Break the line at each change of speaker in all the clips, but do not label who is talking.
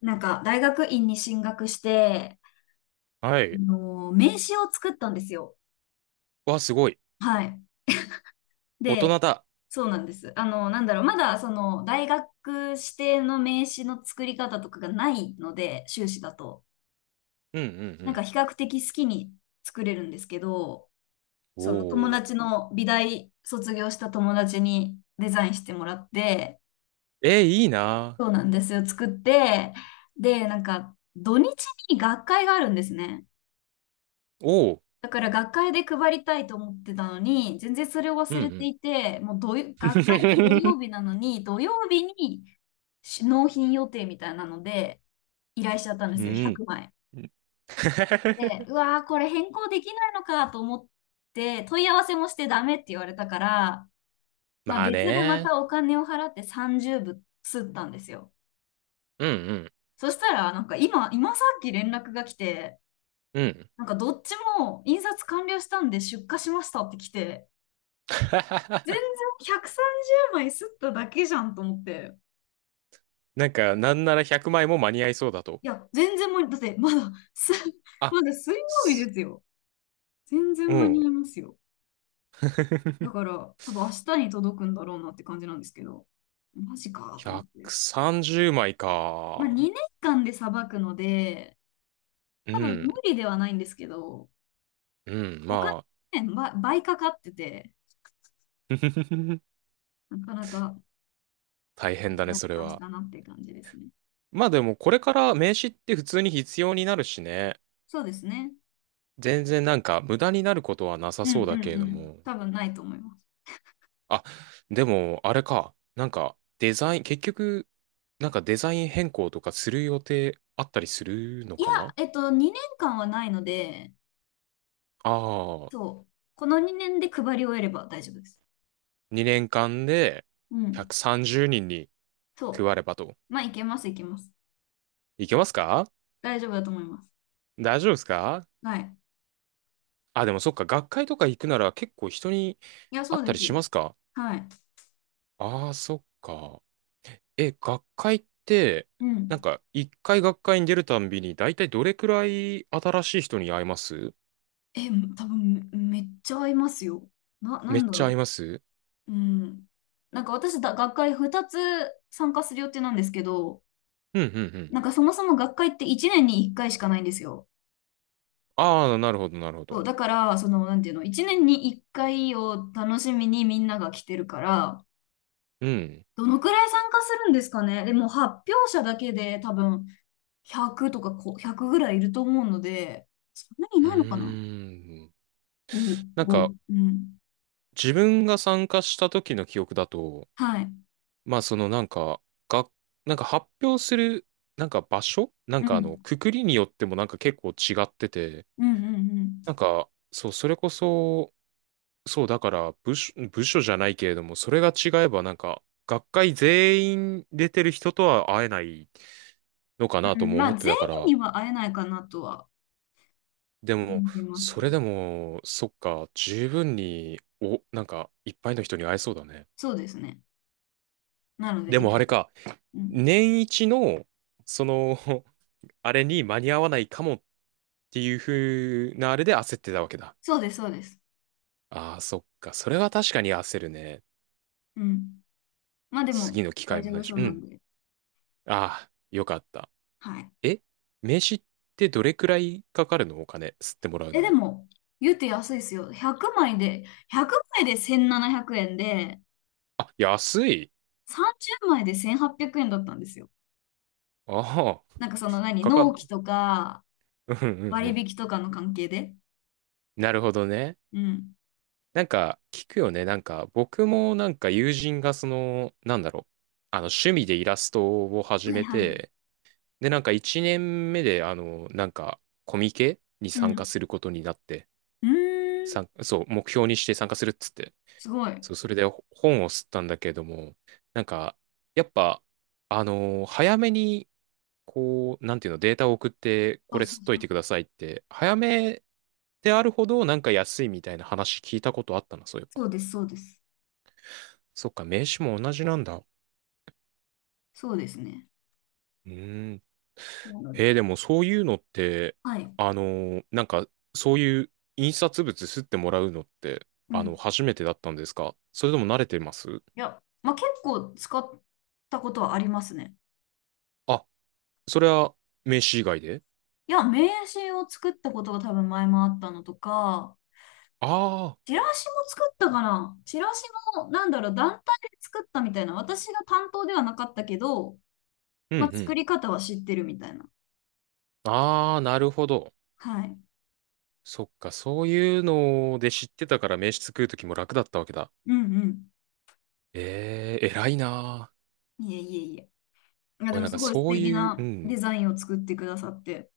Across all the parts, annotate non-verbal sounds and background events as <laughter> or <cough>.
大学院に進学して、
はい。
名刺を作ったんですよ。
わ、すごい。
はい。
大
で、
人だ。
そうなんです。あの、なんだろう、まだ、その、大学指定の名刺の作り方とかがないので、修士だと。
うんうん
比較的好きに作れるんですけど、
うん。
友
おー。
達の、美大卒業した友達にデザインしてもらって、
えー、いいな
そうなんですよ、作って、で、なんか、土日に学会があるんですね。
ー。おー。
だから学会で配りたいと思ってたのに、全然それを
う
忘れて
ん
いて、もう土よ学会が土
う
曜
ん。
日
<laughs>
なのに、土曜日に納品予定みたいなので、依頼しちゃったんで
う
すよ、
ん。
100枚。で、
<laughs>
うわー、これ変更できないのかと思って、問い合わせもしてダメって言われたから、まあ
まあ
別でま
ね。
たお金を払って30部吸ったんですよ。
うんうん。
そしたら、今さっき連絡が来て、
うん。
なんかどっちも印刷完了したんで出荷しましたって来て、全然
<laughs>
130枚吸っただけじゃんと思って。
なんか、なんなら100枚も間に合いそうだと。
いや、全然間に、だってまだ、す、<laughs>
あ、
まだ水曜日で
す
すよ。全
う
然間に
ん。
合いますよ。だから、多分明日に届くんだろうなって感じなんですけど、マジかと思って。
130枚
まあ、2
か。
年間でさばくので、
う
多分
ん。
無理ではないんですけど、
うん。
お金、
ま
ね、ば倍かかってて、
あ。<laughs>
なかなか
大変だね、
やっ
それは。
たなっていう感じですね。
まあでも、これから名刺って普通に必要になるしね。
そうですね。
全然なんか無駄になることはなさ
うん
そうだ
うん
けれど
うん。
も。
多分ないと思います。
あ、でもあれか。なんかデザイン、結局、なんかデザイン変更とかする予定あったりするの
いや、
かな？
2年間はないので、
ああ、
そう。この2年で配り終えれば大丈夫です。
2年間で
うん。
130人に
そ
配ればと。
う。まあ、いけます、いけます。
いけますか？
大丈夫だと思います。
大丈夫ですか？
はい。
あ、でもそっか、学会とか行くなら結構人に
いや、
会
そ
っ
う
た
で
り
す
しま
よ。
すか？
はい。
ああー、そっか。え、学会って、
う
なん
ん。
か、一回学会に出るたんびに、だいたいどれくらい新しい人に会えます？
え、多分め、めっちゃ合いますよ。な、な
め
ん
っ
だ
ちゃ会え
ろ
ます？
うん。なんか私だ、学会2つ参加する予定なんですけど、
うん、うん、うん。
なんかそもそも学会って1年に1回しかないんですよ。
ああ、なるほど、なるほど。
そう、だから、その、なんていうの、1年に1回を楽しみにみんなが来てるから、
うん。
どのくらい参加するんですかね。でも発表者だけで多分100とかこう100ぐらいいると思うので、そんなにい
う
ないのかな？
ーん。
5、
なん
5。
か、
うん。
自分が参加した時の記憶だと、
はい。
まあ、その、なんか、が、なんか発表する、なんか場所なん
う
か、あの、
ん。
くくりによってもなんか結構違ってて、
うんうんう
なん
ん。
か、そう、それこそ、そう、だから部署、部署じゃないけれども、それが違えばなんか、学会全員出てる人とは会えないのかな
う
と
ん、
も
ま
思
あ
って
全
たか
員
ら、
には会えないかなとは
でも、
思います
そ
け
れ
ど。
でも、そっか、十分に、なんか、いっぱいの人に会えそうだね。
そうですね。なの
で
でいっぱ
もあれ
い。
か、
うん。
年一の、その、<laughs> あれに間に合わないかもっていう風なあれで焦ってたわけだ。
そうです、そうです。
ああ、そっか、それは確かに焦るね。
うん。まあでも
次の機
大
会も
丈
な
夫
いし、
そう
う
なん
ん。
で。
ああ、よかった。
はい。
え、名刺ってどれくらいかかるの？お金、吸ってもらうの
え、で
に。
も、言うて安いですよ。100枚で1700円で、
あ、安い。
30枚で1800円だったんですよ。
ああ、
なんかその何、
かか、
納期
<laughs>
とか
うんうんう
割
ん。
引とかの関係で。
なるほどね。
うん。
なんか、聞くよね。なんか、僕もなんか友人がその、なんだろう。あの、趣味でイラストを始
はい
め
はい。
て、で、なんか1年目で、あの、なんか、コミケに
う
参加
ん。
することになって、
うーん。
そう、目標にして参加するっつって。
すごい。
そう、それで本を吸ったんだけれども、なんか、やっぱ、あの早めにこう、なんていうの、データを送って、
そ
こ
う
れ
そ
吸っ
う
と
そ
いて
う。
くださいって、早めであるほどなんか安いみたいな話聞いたことあったな、そういえ
そ
ば。
うです、そうです。
そっか、名刺も同じなんだ。う
そうですね。
ーん。
なので、
でもそういうのって、
はい。
なんか、そういう印刷物吸ってもらうのって、
う
あの、
ん。
初めてだったんですか？それとも慣れてます？
いや、まあ、結構使ったことはありますね。
あ、それは名刺以外で？
いや、名刺を作ったことが多分前もあったのとか、
ああ
チ
ー、
ラシも作ったかな。チラシも、なんだろう、団体で作ったみたいな。私が担当ではなかったけど、
うんう
まあ、作
ん。
り方は知ってるみたいな。
ああ、なるほど。
はい。
そっか、そういうので知ってたから名刺作るときも楽だったわけだ。
うん
ええー、偉いなぁ。
うん。いえいえいえ。いや、で
俺
も
なん
す
か
ごい素
そう
敵
いう、う
なデ
ん。
ザインを作ってくださって。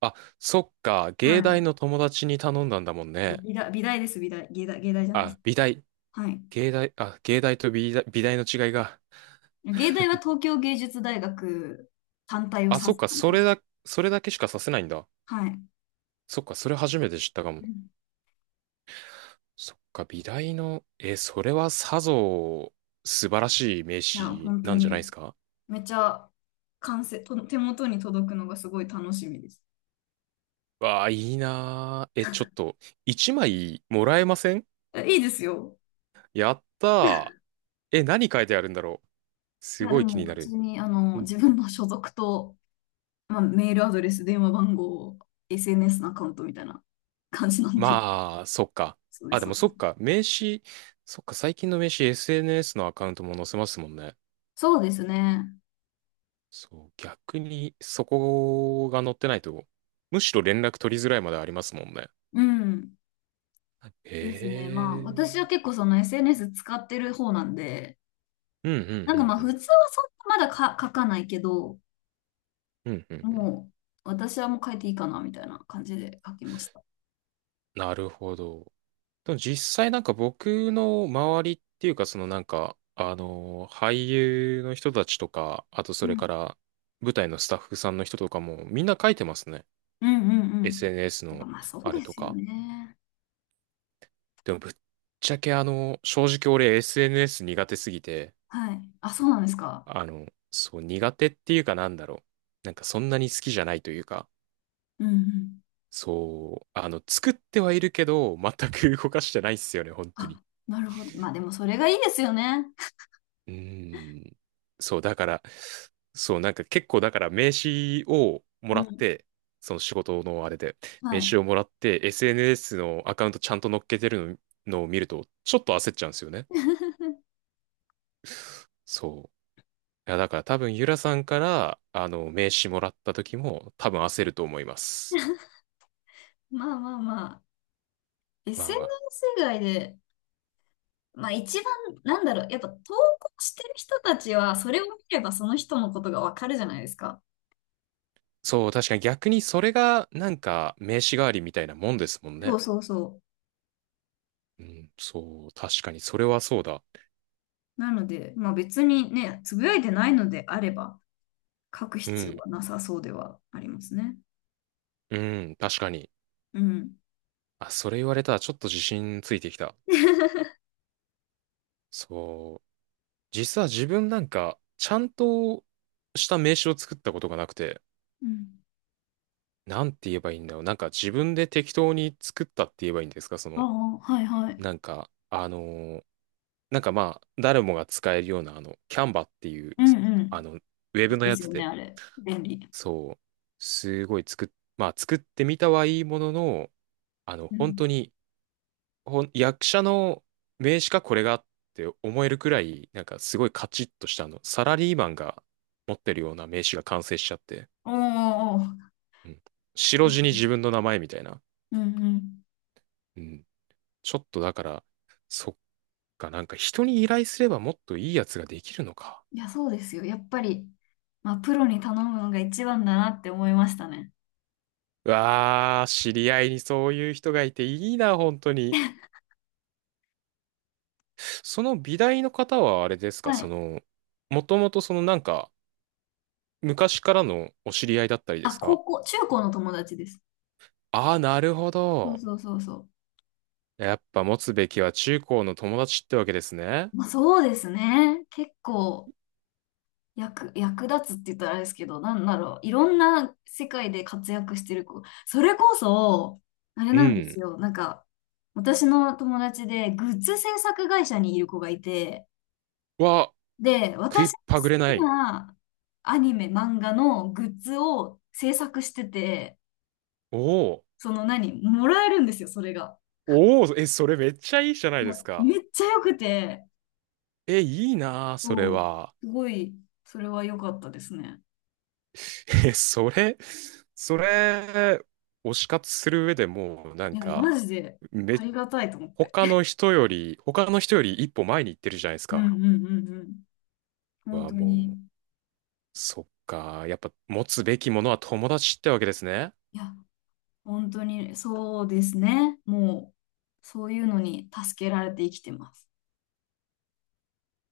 あ、そっか、芸
はい。
大の友達に頼んだんだもん
そう、
ね。
美大です、美大。芸大じゃないです。
あ、美大、
はい。
芸大、あ、芸大と美大、美大の違いが。
芸大は東京芸術大学単体を指
あ、
す
そっか、
感じ
そ
で
れ
す。
だ、それだけしかさせないんだ。
はい。
そっか、それ初めて知ったか
う
も。
ん、
そっか、美大の、え、それはさぞ、素晴らしい名
いや、
刺
本当
なんじゃないで
に、
すか？
めちゃ完成、と手元に届くのがすごい楽しみです。
わあ、いいなぁ。え、ちょっと、一枚もらえません？
えいいですよ。
やったー。え、何書いてあるんだろう。すごい気にな
普
る。
通に、
うん、
自分の所属と、まあ、メールアドレス、電話番号、SNS のアカウントみたいな感じなんで。
まあ、そっか。
<laughs> そうで
あ、
す、
で
そ
も
うで
そ
す。
っか。名刺、そっか、最近の名刺 SNS のアカウントも載せますもんね。
そうですね。
そう、逆にそこが載ってないと、むしろ連絡取りづらいまでありますもんね。
うん。
へ
ですね。まあ、私
え。
は結構その SNS 使ってる方なんで、
うんうんうんう
普
ん。
通はそんなまだか書かないけど、
うんうんうん。
もう、私はもう書いていいかな、みたいな感じで書きました。
なるほど。でも実際なんか僕の周りっていうかそのなんか、あの俳優の人たちとか、あとそ
う
れか
ん。
ら舞台のスタッフさんの人とかもみんな書いてますね。
うんうんうん。
SNS
やっぱ
の
まあ、そう
あ
で
れと
すよ
か。
ね。
でもぶっちゃけあの、正直俺 SNS 苦手すぎて、
はい。あ、そうなんですか。
あの、そう苦手っていうかなんだろう。なんかそんなに好きじゃないというか、
うんうん。
そう、あの、作ってはいるけど、全く動かしてないっすよね、本当
あ、
に。
なるほど。まあ、でもそれがいいですよね。
うーん。そう、だから、そう、なんか結構だから名刺をも
う
らっ
ん。
て、その仕事のあれで、
は
名
い。
刺をもらって、SNS のアカウントちゃんと乗っけてるの、を見ると、ちょっと焦っちゃうんですよね。
<laughs>
そう。いや、だから多分、ゆらさんから、あの、名刺もらった時も、多分焦ると思います。
まあまあまあ、
まあまあ。
SNS 以外で、まあ一番、なんだろう、やっぱ投稿してる人たちは、それを見ればその人のことがわかるじゃないですか。
そう、確かに逆にそれが、なんか、名刺代わりみたいなもんですもん
そ
ね。
うそうそ
うん、そう、確かに、それはそうだ。
う。なので、まあ別にね、つぶやいてないのであれば、書く
う
必要
ん、
はなさそうではありますね。
うん、確かに。
うん。
あ、それ言われたらちょっと自信ついてきた。
<laughs>
そう。実は自分なんか、ちゃんとした名刺を作ったことがなくて、
うん。
なんて言えばいいんだろう。なんか自分で適当に作ったって言えばいいんですかそ
あ
の、
あ、はいはい。
なんか、ーなんかまあ、誰もが使えるような、あの、キャンバっていう、
うんう
あ
ん。
の、ウェ
い
ブ
い
の
で
や
す
つ
よね、
で、
あれ。便利。
そう、すごいまあ、作ってみたはいいものの、あの、
う
本
ん。
当に、役者の名刺かこれがって思えるくらい、なんかすごいカチッとしたあの、サラリーマンが持ってるような名刺が完成しちゃって、
おーおーおー、
うん。白地に自分の名前みたいな。
うんうん。
うん。ちょっとだから、そっか、なんか人に依頼すればもっといいやつができるのか。
いや、そうですよ。やっぱり、まあ、プロに頼むのが一番だなって思いましたね。
うわあ、知り合いにそういう人がいていいな、本当に。
<laughs>
その美大の方はあれですか、
は
そ
い。
の、もともとそのなんか、昔からのお知り合いだったりで
あ、
すか？
中高の友達です。
ああー、なるほ
そう
ど。
そうそうそ
やっぱ持つべきは中高の友達ってわけですね。
う。まあ、そうですね。結構、役、役立つって言ったらあれですけど、なんだろう。いろんな世界で活躍してる子。それこそ、あれ
う
なんです
ん。
よ。私の友達で、グッズ制作会社にいる子がいて、
は、
で、
食い
私
っ
の
ぱぐれな
好き
い。
なアニメ、漫画のグッズを制作してて、
おお。
その何、もらえるんですよ、それが。
おお、え、それめっちゃいいじゃな
い
いで
や、
すか。
めっちゃ良くて、
え、いいなあそれ
そう、
は。
すごい、それは良かったですね。
<laughs> え、それ、それ、推し活する上でもう、な
い
ん
や、
か、
マジで
め、
ありがたいと思って。
他の人より、他の人より一歩前に行ってるじゃないです
うん
か。
うんうんうん。本
は、
当に。
もう、そっか。やっぱ持つべきものは友達ってわけですね。
いや、本当にそうですね。そういうのに助けられて生きてます。